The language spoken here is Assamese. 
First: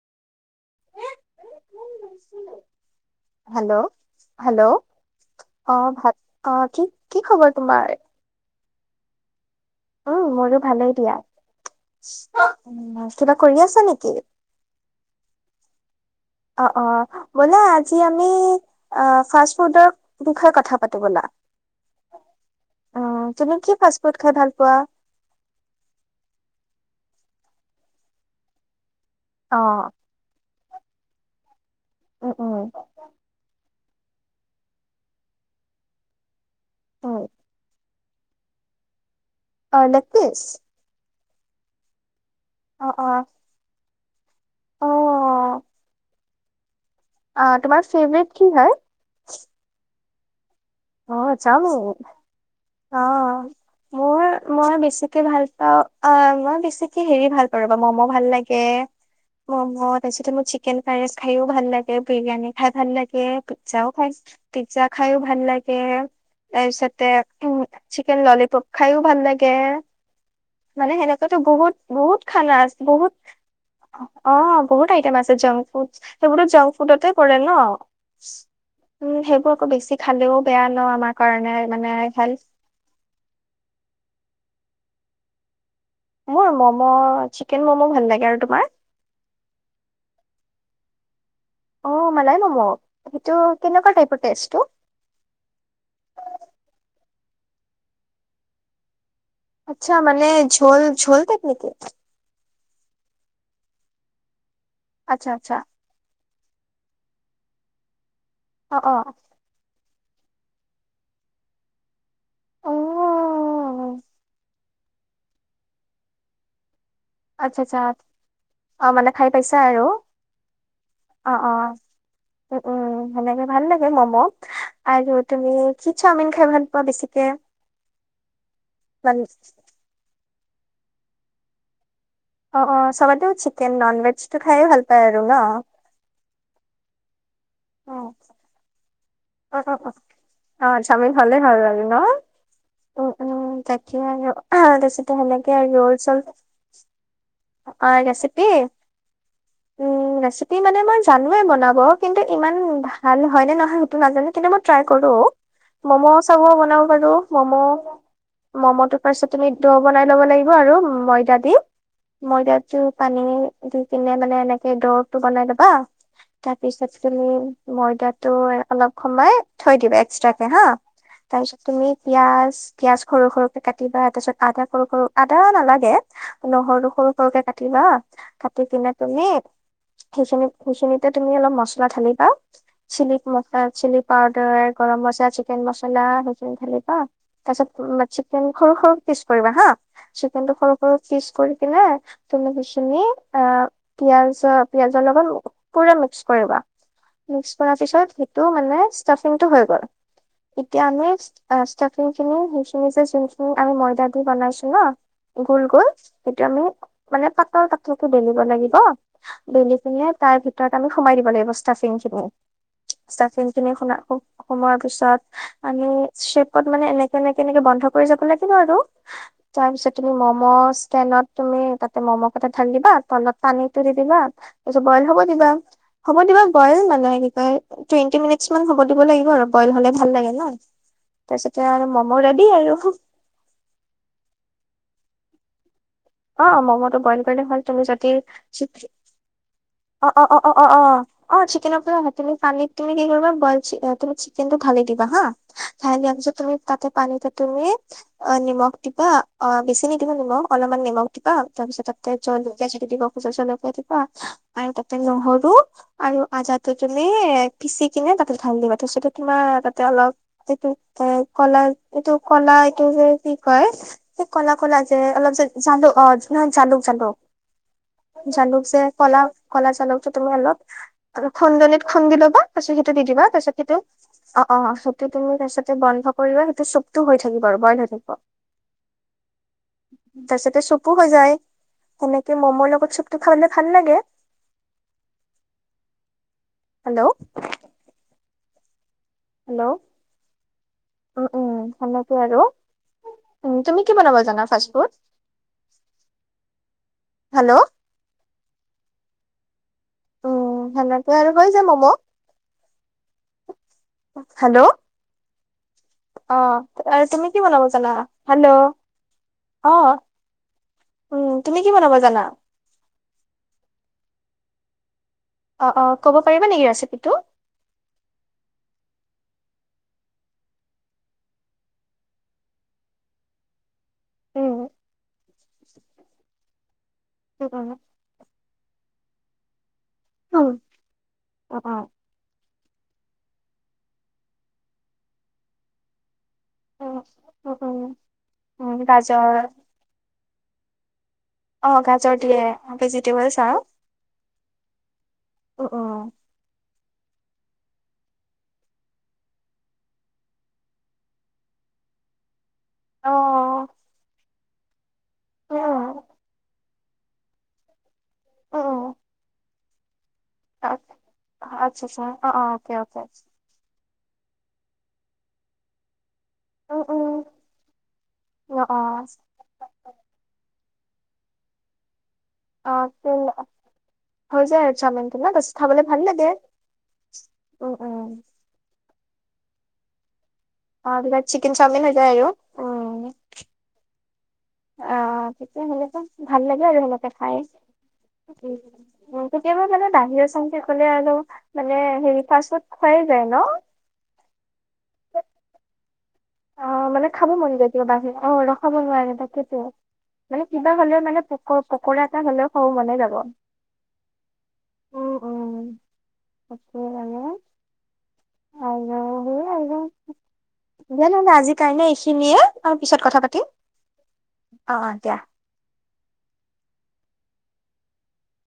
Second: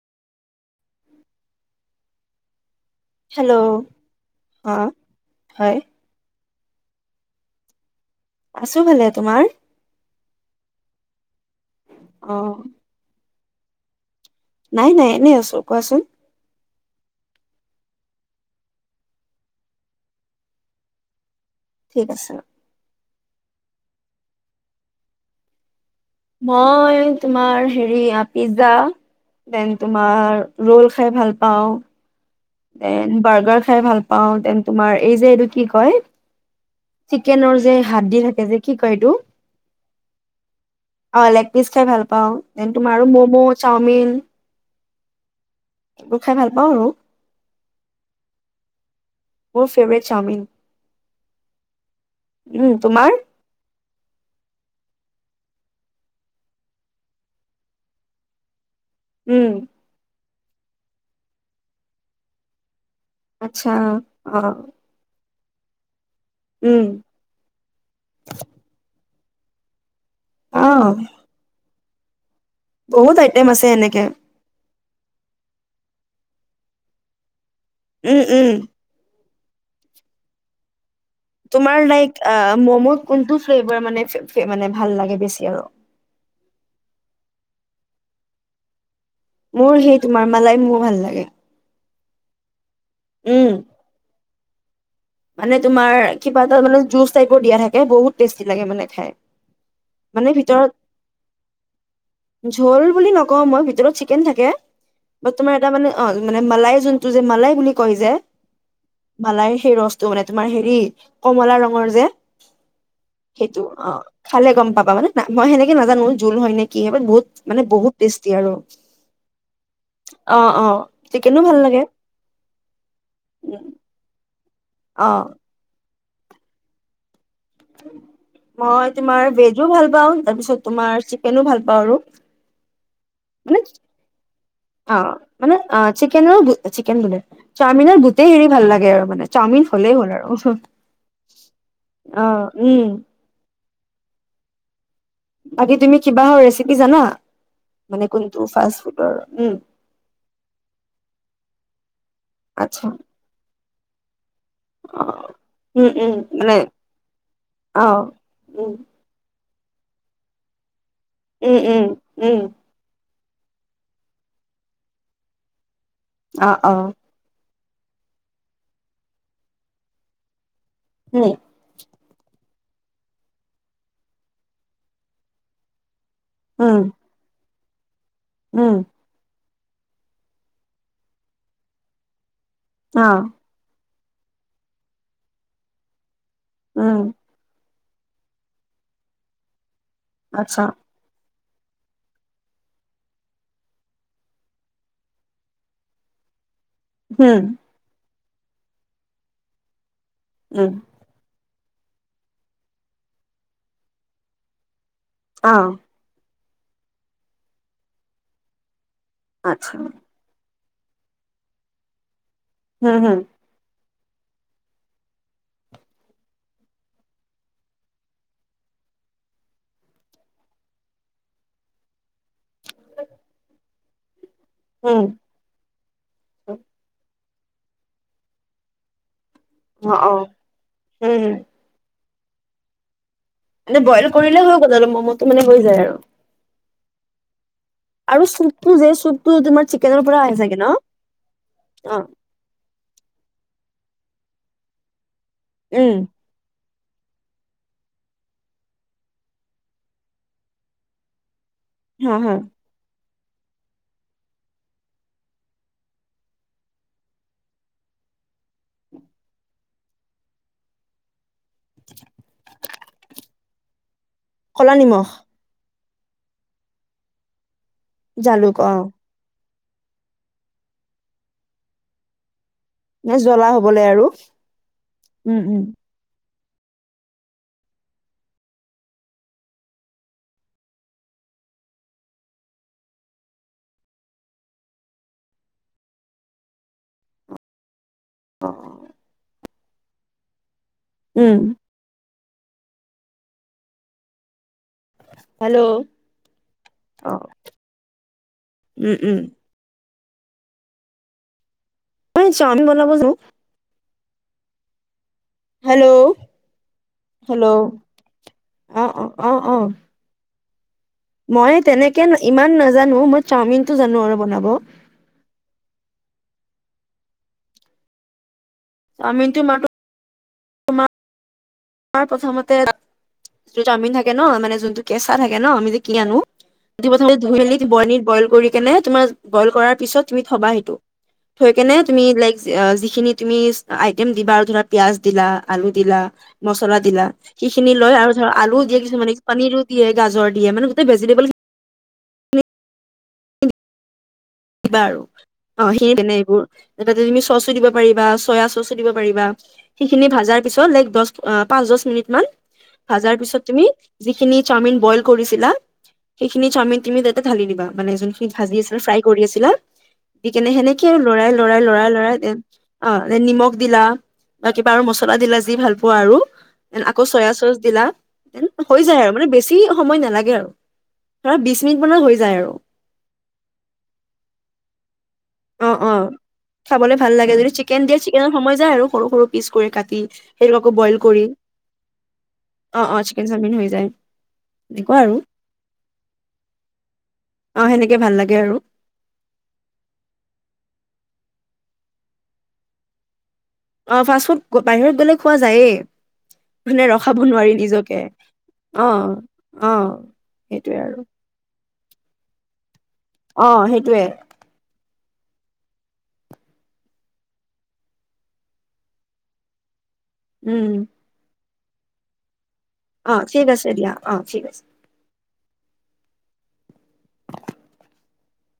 হেল্ল' অ হেল্ল' অ হয় ভ অ কি কি খবৰ তোমাৰ আছো ভালে তোমাৰ উম মোৰো ভালেই দিয়া অ কিবা কৰি আছা নেকি নাই নাই এনেই আছো কোৱাচোন অ অ ব'লো আজি আমি ফাষ্ট ফুডৰ বিষয়ে কথা পাতো ব'লা ঠিক আছে অ', তুমি কি ফাষ্ট ফুড খাই ভাল পোৱা? মই তোমাৰ হেৰি আ, পিজ্জা অ দেন তোমাৰ ৰোল খাই ভাল পাওঁ। উম উম এ বাৰ্গাৰ খাই ভাল পাওঁ তেন তোমাৰ এই যে এইটো কি কয়? উম চিকেন যে হাত দি থাকে যে কি কয় এইটো অ', লেগ পিচ অ', লেগ পিচ খাই ভাল পাওঁ। এন অ তোমাৰ অ ম'মো, চাওমিন [inaudible] অ এইবোৰ খাই ভাল পাওঁ আৰু অহ, তোমাৰ ফেভৰেট কি হয়? মোৰ ফেভৰেট চাওমিন। অ', চাওমিন। উম তোমাৰ অ', মোৰ মই বেছিকে ভাল ত' অ', মই বেছিকে হেৰি ভাল পাৰো বা ম'ম' ভাল লাগে। উম ম'ম তাইছোতে ম চিকেন ফাৰেচ খাইও ভাল লাগে, বিৰিয়ানী খাই ভাল লাগ আচ্ছা পিজ্জাও খাই, অ পিজা খায়ো ভাল লাগ এ তাৰ উম পিছতে উম, চিকেন ল'লিপপ খাইও ভাল লাগ কে অ মানে সেনেকুৱা তো বহুত বহুত খানা আছে বহুত আইটেম আছে এনেকে অ'। বহুত আইটেম আছে জংক ফুড সেইবোৰো জংক ফুডতে পৰে ন'। উম উম উম, হেই আকৌ বেছি খালেও বেয়া ন' আমাক তোমাৰ লাইক ম'মো কোনটো ফ্লেভাৰ মানে মানে ভাল লাগে বেছি আৰু। মোৰ মম' চিকেন ম'ম' ভাল লাগে আৰু তোমাৰ? মোৰ সেই তোমাৰ মালাই ম'ম' ভাল লাগে। অ', মালাই ম'ম'। সেইটো উম কেনেকুৱা টাইপৰ টেষ্টটো? মানে তোমাৰ কিবা এটা মানে জুচ টাইপৰ দিয়া থাকে বহুত টেষ্টি লাগে মানে খায়। আতচা মানে ঝোল ঝোল তেপ নেকি? ঝোল বুলি নকওঁ, মই ভিতৰত চিকেন থাকে। আচ্ছা বা তোমাৰ আচ্ছা এটা মানে অ মানে মালাই যোনটো যে, মালাই বুলি কয় যে অ অ মালাই সেই ৰচ তো মানে তোমাৰ হেৰি কমলা ৰঙৰ যে, অ সেইটো অ', খালে গম পাবা মানে মই সেনেকে নাজানো জোল হয়, নে কি হয় বাট বহুত মানে আতচা, আতচা বহুত টেষ্টি আৰু অ', মানে খাই পাইছা আৰু অ অ অ', চিকেনো ভাল অ', লাগে উ, উ, সেনেকে ভাল উম, লাগে মম আৰু অ তুমি কি চাওমিন খাই ভাল পোৱা বেছিকে? মই মান তোমাৰ ভেজো ভাল পাওঁ তাৰ পিছত তোমাৰ চিকেনো ভাল পাওঁ আৰু অ', অ সবতে মানে চিকেন নন ভেজ টো খাই ভাল পায় আৰু ন? চিকেনো-চিকেন বোলে চাওমিনৰ উম, গোটেই হেৰি ভাল লাগে আৰু মানে অ', চাওমিন অ', অ', হ'লেই হ'ল আৰু অ', চাওমিন হ'লে ভাল লাগে ন? উম, উম, তাক [unintelligible] সেনেকে বাকী ৰল তুমি চল কিবা ৰেচিপি জানা অ', মানে কোনটো ৰেচিপি ফাষ্ট ফুডৰ উম, ৰেচিপি মানে মই জানোৱে বনাব কিন্তু ইমান আচ্ছা ভাল হয়, নে নহয় সেইটো নাজানো কিন্তু মই ট্ৰাই অ কৰো, উম মম' উম চম' মানে বনাব পাৰো মম' অ উম মম' তো [unintelligible] তুমি দ বনাই ল'ব লাগিব আৰু উম ময়দা দি, উম উম উম ময়দাটো পানী দি কিনে মানে এনেকে দৌৰটো বনাই লবা অ অ তাৰপিছত তুমি ময়দাতো অলপ সময় থৈ দিব এক্সট্ৰাকে হা উম তাৰ পিছত তুমি পিঁয়াজ, পিয়াঁজ সৰু সৰুকে কাটিবা তাৰ পিছত আদা সৰু, সৰু আদা নালাগে উম নহৰু সৰু সৰুকে কাট কুটিবা কাটি উম কিনে তুমি সেইখিন সেইখিনিতে তুমি অলপ মছলা ঢালি পা অ চিলপ ম চিলি পাউদাৰ গৰম মচা চিকেন মচছলা খ বা উম তাৰত চিকেন সৰু সৰু পিচ কৰিবা হা চিকেন্তটো আচ্ছা সৰু স পিচ কৰি কি ন তুলসী চিনি অ পিয়াজ পিয়াজৰ লগত পুৰা মিক্স কৰিবা উম নে্পপিছ টো মানে ষ্টফিং টো হৈ গ'ল উম এতিয়া আমি ষ্টফিং খিনি সচ নিজে যোনখ আমি ময়দা দি বনাইছো ন অ গল গল সেইটো আমি মানে পাটৰ কাতো বেলিব লাগিব আচ্ছা বনি সিঙে তাৰ ভিতৰত তাক আমিোমাই দিব লাগিবস্তা ফিন চুি উম উম চষ্টাফিং চিনি খ য় পিছত আমিপ মানে এনেে এনেে এনেে বন্ধ কৰি যাব লাগ আৰু তাৰপিছতি মম ত তুমি ততে ম'ম কথা ঠাণ্িব তত পানী তু দিবিবা তাৰপিছত বইল হব দিবা হ'ব দিবা বইল মানুহে কি? আৰু টুৱেণ্টি মিনিট মান হব দিব লাগিব আৰু বইল হলে উম অ ভাল অ লাগে ন উম ততে আৰু মোৰৰেদি আৰু মানে বইল কৰিলে হৈ গ' ম'ম'টো মানে হৈ যায় আৰু অ ম'ম'টো বইল কৰিলে'ল তুমি যদি আৰু চ চুপটো যে চুপটো তোমাৰ চিকেনৰ অ পৰা অ আহে অ অ চাগে অ ন? অ অ চিকেনৰ পৰা অ' হয় তুমি পানীত তুমি কি কৰিবা বইল চ ত চিকেনটো ভালে দিবা হা থে উম আমি য তাতে পানী ত তুমি অ নিমখ দিবা অ বেছি নিদিব নিমখ অলপমান নিমখ ৰাতিিবা তাৰ পিছত হা ততেল হা চ দিব চল দিবা আৰু তাতে নহৰু আৰু আজাটো তুমি পিচি কিনে তাতে ঢালি দিবা তছটো তোমাৰ তাতে অলপ সেইটো কলা এইটো কলা এইটো যে কয় ক'লা ক'লা যে অলপ যে জানো অ', নহ জালুক, জালুক। জালুক জালুকযে অ' ক'লা ক'লা জালুকটো তুমি অলপ খুন্দনিত খুন্দি ল'বা। তাৰপিছত সেইটো দি নে দিবা জ্বলা তাৰিছত সেইটো হ'বলে আৰু অ', অ', সেইটো তুমি উম উম তাৰিছতে বন্ধ কৰিবা তাতে চুপটো হৈ থাকিব আৰু ব'ইল হৈ থাকিব, তাৰিছতে চুপ টু হৈ যায় সেনেকে ম'ম'ৰ লগত চুপটো খাবলে ভাল লাগে হেল্ল'। অ'। হেল্ল'। উম। আৰু উম, তুমি কি বনাব জানা ফাৰ্ষ হেল্ল' অহ। হেল্ল' উম, উম। উম, সেনেকো আৰু কয় যে ম'ম' হয় আমি বনাব জা হেল্ল'। হেল্ল' অহ আৰু তুমি কি হেল্ল' বনাব জানা? হেল্ল' অ' অ' অ' অ' অহ। মই তেনেকে ইমান নাজানো মই চাওমিনটো জানো আৰু বনাব। অ', অ', ক'ব পাৰিবা নেকি ৰেচিপিটো? আমি তো মা প্ৰথমতে চাওমিন থাক কে ন' উম, মানে যোনটো কেঁচা থাকে ন' আমি যে কিনি আনো প্ৰথমতে ধুই উম, মেলি উম, ব'ইল ব'ইল কৰি কেনে তোমাৰ ব'ইল কৰাৰ পিছত ধুই উম, থ'বা সেইটো থৈ অ', কিনে অ', যিখিনি তুমি আইটেম দিবা ধৰা পিয়াজ দিলা, আলু দিলা মচলা উম, দিলা সেইখিনি উম, লয় আৰু ধৰ আলুও উম, দিয়ে কিছুমানে গাজৰ পনীৰো দিয়ে গাজৰ দিয়ে মানে গোটে ভেজিটেবল অ', গাজৰ দিয়ে ভেজিটেবলছ আৰু। কিবা আৰু উম অ', সেই উম তেনে এইবোৰ তে তুমি চ'চো দিব পাৰিবা, চয়া চ'চো দিব পাৰিবা, সেইখিনি ভাজাৰ পিছত লাইক দ পাছ দছ মিনিট মান অ ভাজাৰ পিছত তুমি যিখিনি চাওমিন ব'ইল কৰিছিলা উম সেইখিনি চাওমিন তুমি তাতে ঢালি দিবা মানে জোন ভাজি আছিল উম ফ্ৰাই আহিছিলা দি কেনে সেনেকে আচ্ছা লৰাই লৰাই লৰাই আচ্ছা লৰাই অ অ অকে অকে অ নিমখ দিলা বা কিবা আৰু মছলা দিলা যি ভাল পোৱা আৰু উম ন আকৌ উম চয়া চচ দিলা অ ন হৈ যায় আৰু মানে বেছি সময় নালাগে আৰু ধৰা বিশ মিনিট মানৰ হৈ যায় আৰু অ তেল হৈ যায় আৰু চাওমেিনটো ন অ খাবলৈ অ ভাল লাগে খাবলৈ ভাল লাগে যদি উম চিকেন দিয়ে উম চিকেনৰ সময় যায় আৰু সৰু সৰু পিচ কৰি কাটি সেইটোক আকৌ অ বইল কৰি বিৰাট চিকেন চাওমিন হৈ যায় আৰু অ অ চিকেন চাওমিন হৈ যায় অ এনেকুৱা আৰু সেটোয়ে হলেতো ভাল লাগে আৰু সেনেকে খাই অ সেনেকে ভাল লাগে আৰু উ কেতিয়াবা মানে বাহিৰ চাহিৰে গলে আৰু মানে হেৰি ফাষ্ট ফুড খোৱাই যায় ন অ ফাষ্ট ফুড বাহিৰত গ'লে খোৱা যায়েই অ মানে ৰখাব খাব মন নোৱাৰি যায় কেতিয়াবা নিজকে কেতিয়াবা ব অ ৰখাব নোৱাৰে তাকেইেতো অ মানে সেইটোৱে কিবা আৰু হলেও মানে পোক পকৰা এটা হলেও খাব মন অ সেইটোৱে উম উম তাকে আৰু অ সেয়ে আৰু উম জানানো আজি কাৰাণে এইখিনিয়ে আৰু পিছত অ কথা পাতিম ঠিক আছে দিয়া অ ঠিক আছে অ অ দিয়া।